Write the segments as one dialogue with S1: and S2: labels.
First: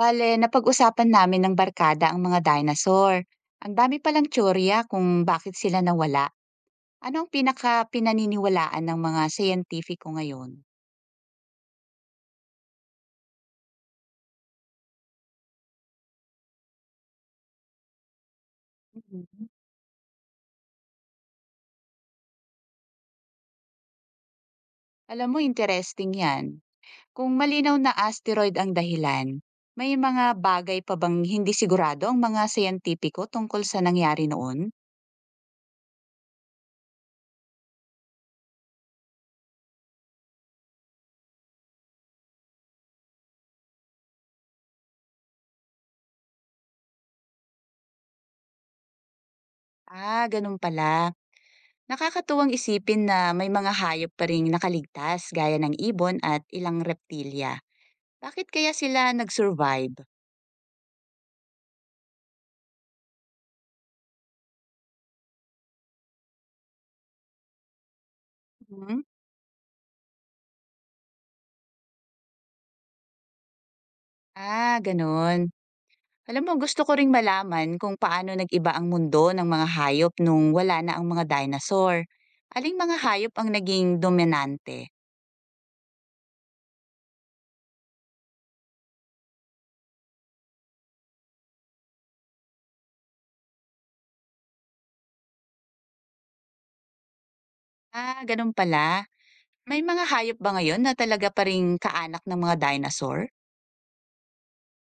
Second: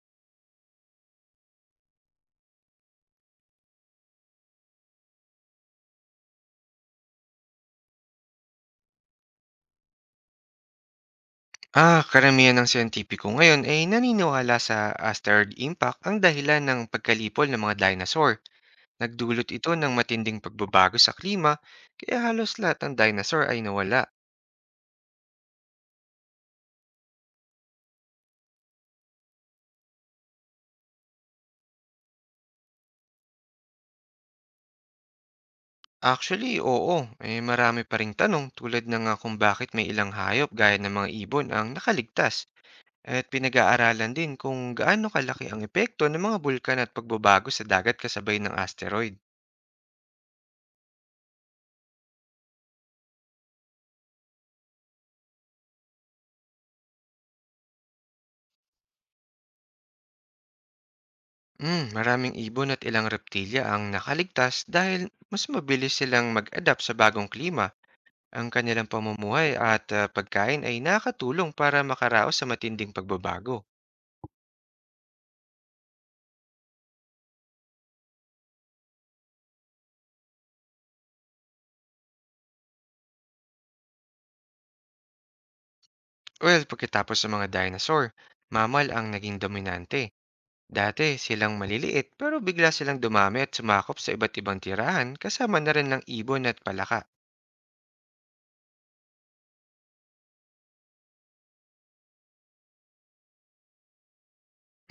S1: Bale, napag-usapan namin ng barkada ang mga dinosaur. Ang dami palang tsorya kung bakit sila nawala. Ano ang pinaka-pinaniniwalaan ng mga siyentipiko ngayon?
S2: Karamihan ng siyentipiko ngayon ay naniniwala sa asteroid impact ang dahilan ng pagkalipol ng mga dinosaur.
S1: Mhm.
S2: Nagdulot ito ng matinding pagbabago sa klima, kaya halos lahat ng dinosaur ay nawala.
S1: Alam mo, interesting yan. Kung malinaw na asteroid ang dahilan, may mga bagay pa bang hindi sigurado ang mga siyentipiko tungkol sa nangyari noon?
S2: Actually, oo, eh, marami pa ring tanong tulad ng kung bakit may ilang hayop gaya ng mga ibon ang nakaligtas. At pinag-aaralan din kung gaano kalaki ang epekto ng mga bulkan at pagbabago sa dagat kasabay ng asteroid.
S1: Ah, ganun pala. Nakakatuwang isipin na may mga hayop pa rin nakaligtas gaya ng ibon at ilang reptilya. Bakit kaya sila nag-survive?
S2: Mm, maraming ibon at ilang reptilya ang nakaligtas dahil mas mabilis silang mag-adapt sa bagong klima. Ang kanilang
S1: Mhm.
S2: pamumuhay at pagkain ay nakatulong para makaraos sa matinding pagbabago.
S1: Ah, gano'n. Alam mo, gusto ko ring malaman kung paano nag-iba ang mundo ng mga hayop nung wala na ang mga dinosaur. Aling mga hayop ang naging dominante?
S2: Well, pagkatapos sa mga dinosaur, mammal ang naging dominante. Dati silang maliliit pero bigla silang dumami at sumakop sa iba't ibang tirahan kasama na rin ng ibon at palaka.
S1: Ah, gano'n pala. May mga hayop ba ngayon na talaga pa ring kaanak ng mga dinosaur?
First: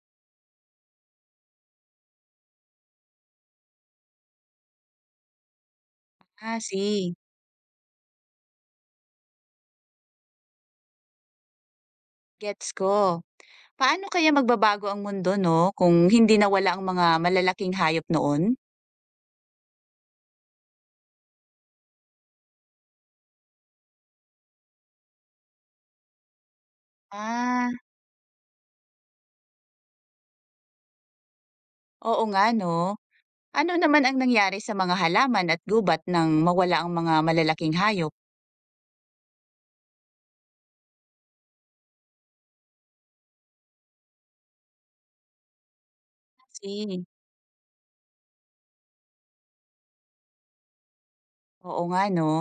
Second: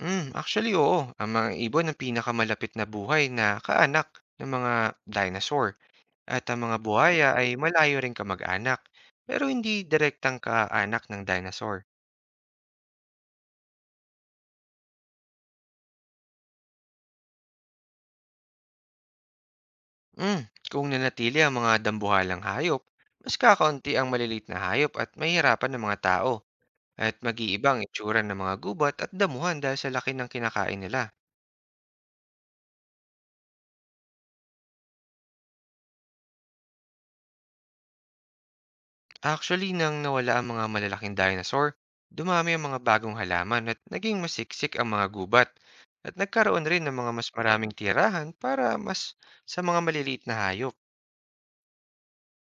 S2: Mm, actually oo, ang mga ibon ang pinakamalapit na buhay na kaanak ng mga dinosaur. At
S1: Ah,
S2: ang mga
S1: see.
S2: buhaya ay malayo ring kamag-anak, pero hindi direktang kaanak ng dinosaur.
S1: Gets ko. Paano kaya magbabago ang mundo 'no, kung hindi nawala ang mga malalaking hayop noon?
S2: Mm, kung nanatili ang mga dambuhalang hayop, mas kakaunti ang malilit na hayop at mahihirapan ng mga tao at mag-iiba
S1: Ah,
S2: ang itsura ng mga gubat at damuhan dahil sa laki ng kinakain nila.
S1: oo nga 'no. Ano naman ang nangyari sa mga halaman at gubat nang mawala ang mga malalaking hayop?
S2: Actually, nang nawala ang mga malalaking dinosaur, dumami ang mga bagong halaman at naging masiksik ang mga gubat at nagkaroon rin ng
S1: Kasi,
S2: mga mas maraming tirahan para mas sa mga maliliit na hayop.
S1: oo nga no.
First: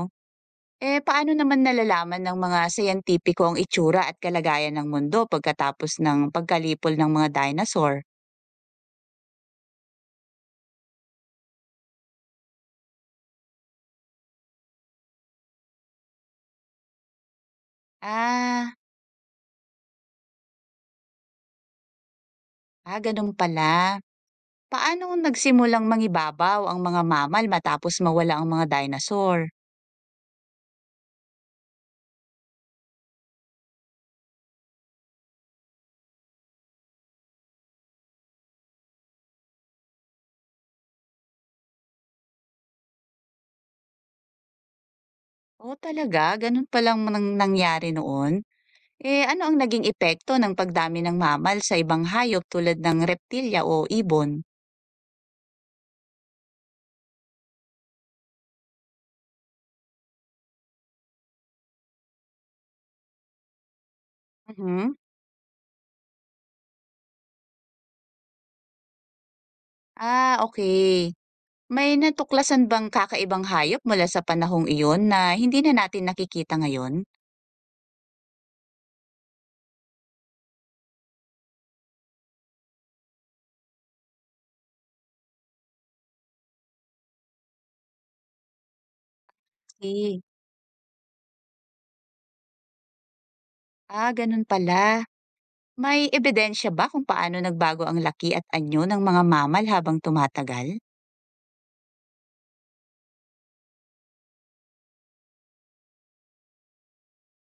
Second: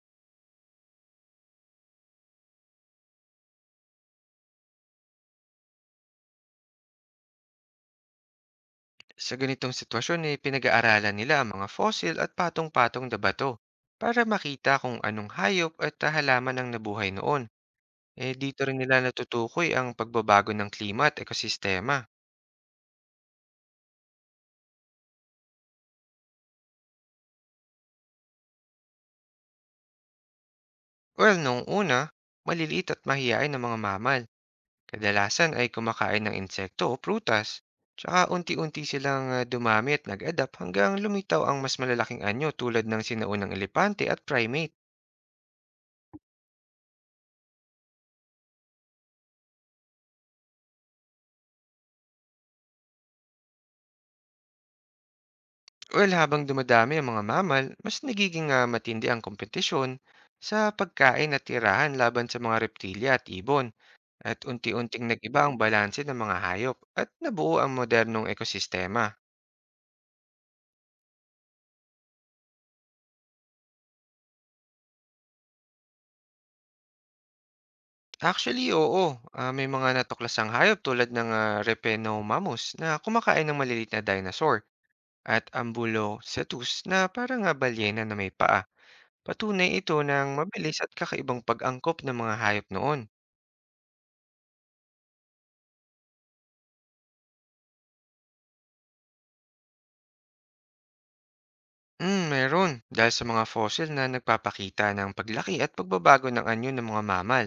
S1: Eh, paano naman nalalaman ng mga siyentipiko ang itsura at kalagayan ng mundo pagkatapos ng pagkalipol ng mga dinosaur?
S2: Sa ganitong sitwasyon ay pinag-aaralan nila ang mga fossil at patong-patong na bato para makita kung anong hayop at halaman ang nabuhay noon. Eh dito
S1: Ah,
S2: rin nila natutukoy ang pagbabago ng klima at ekosistema.
S1: ah, ganun pala. Paano nagsimulang mangibabaw ang mga mamal matapos mawala ang mga dinosaur?
S2: Well, noong una, maliliit at mahiyain ang mga mamal. Kadalasan ay kumakain ng insekto o prutas. Tsaka unti-unti silang dumami at nag-adapt hanggang lumitaw ang mas malalaking anyo tulad ng sinaunang elepante at primate.
S1: Oo talaga, ganun palang nang nangyari noon? Eh, ano ang naging epekto ng pagdami ng mammal sa ibang hayop tulad ng reptilya o ibon?
S2: Well, habang dumadami ang mga mamal, mas nagiging matindi ang kompetisyon sa pagkain at tirahan laban sa mga reptilya at ibon at
S1: Mhm.
S2: unti-unting nagiba ang balanse ng mga hayop at nabuo ang modernong ekosistema.
S1: Ah, okay. May natuklasan bang kakaibang hayop mula sa panahong iyon na hindi na natin nakikita ngayon?
S2: Actually, oo, may mga natuklasang hayop tulad ng Repenomamus na kumakain ng malilit na dinosaur at Ambulocetus na parang balyena na may paa. Patunay ito
S1: Okay.
S2: ng mabilis at kakaibang pag-angkop ng mga hayop noon.
S1: Ah, ganun pala. May ebidensya ba kung paano nagbago ang laki at anyo ng mga mamal habang tumatagal?
S2: Hmm, meron. Dahil sa mga fossil na nagpapakita ng paglaki at pagbabago ng anyo ng mga mamal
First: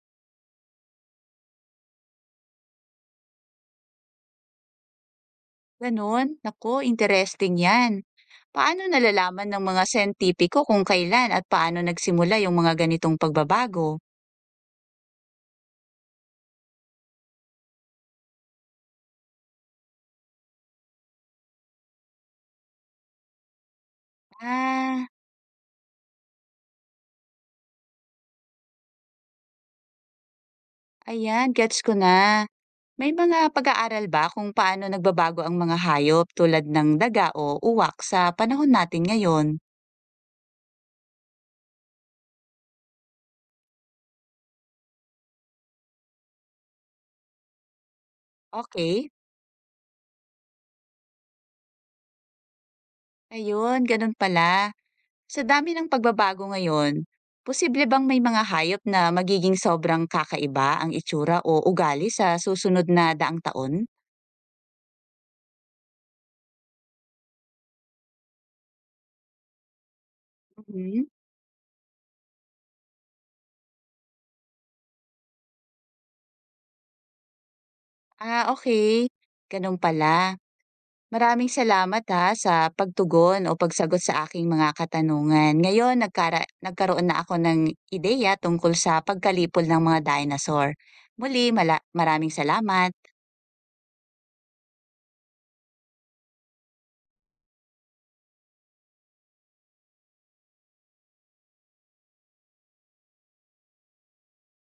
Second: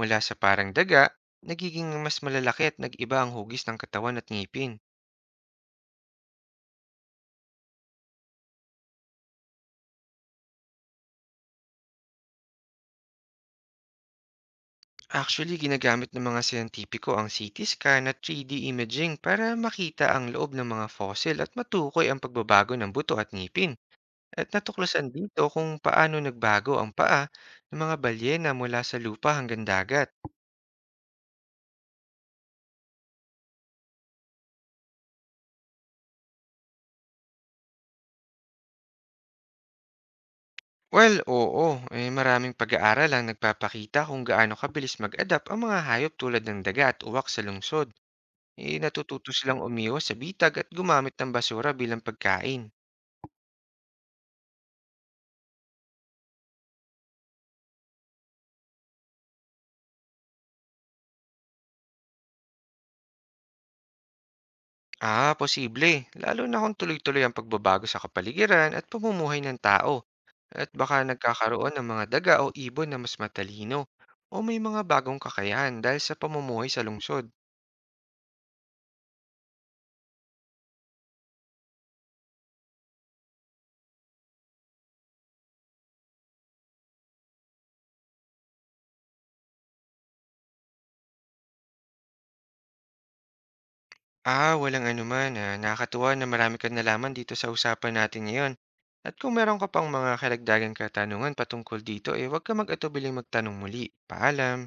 S2: mula sa parang daga, nagiging mas malalaki at nag-iba ang hugis ng katawan at ngipin.
S1: Ganun? Nako, interesting yan. Paano nalalaman ng mga sentipiko kung kailan at paano nagsimula yung mga ganitong pagbabago?
S2: Actually, ginagamit ng mga siyentipiko ang CT scan at 3D imaging para makita ang loob ng mga fossil at matukoy ang pagbabago ng buto at ngipin. At
S1: Ah,
S2: natuklasan dito kung paano nagbago ang paa ng mga balyena mula sa lupa hanggang dagat.
S1: ayan, gets ko na. May mga pag-aaral ba kung paano nagbabago ang mga hayop tulad ng daga o uwak sa panahon natin ngayon?
S2: Well, oo. Eh, maraming pag-aaral ang nagpapakita kung gaano kabilis mag-adapt ang mga hayop tulad ng daga at uwak sa lungsod. Eh,
S1: Okay,
S2: natututo silang umiwas sa bitag at gumamit ng basura bilang pagkain.
S1: ayun, ganun pala. Sa dami ng pagbabago ngayon, posible bang may mga hayop na magiging sobrang kakaiba ang itsura o ugali sa susunod na daang taon?
S2: Ah, posible. Lalo na kung tuloy-tuloy ang pagbabago sa kapaligiran at pamumuhay ng tao. At baka
S1: Mhm.
S2: nagkakaroon ng mga daga o ibon na mas matalino o may mga bagong kakayahan dahil sa pamumuhay sa lungsod.
S1: Ah, okay, ganun pala. Maraming salamat ha sa pagtugon o pagsagot sa aking mga katanungan. Ngayon, nagkaroon na ako ng ideya tungkol sa pagkalipol ng mga dinosaur. Muli, maraming salamat.
S2: Ah, walang anuman. Ah, nakakatuwa na marami kang nalaman dito sa usapan natin ngayon. At kung meron ka pang mga karagdagang katanungan patungkol dito, eh huwag ka mag-atubiling magtanong muli. Paalam!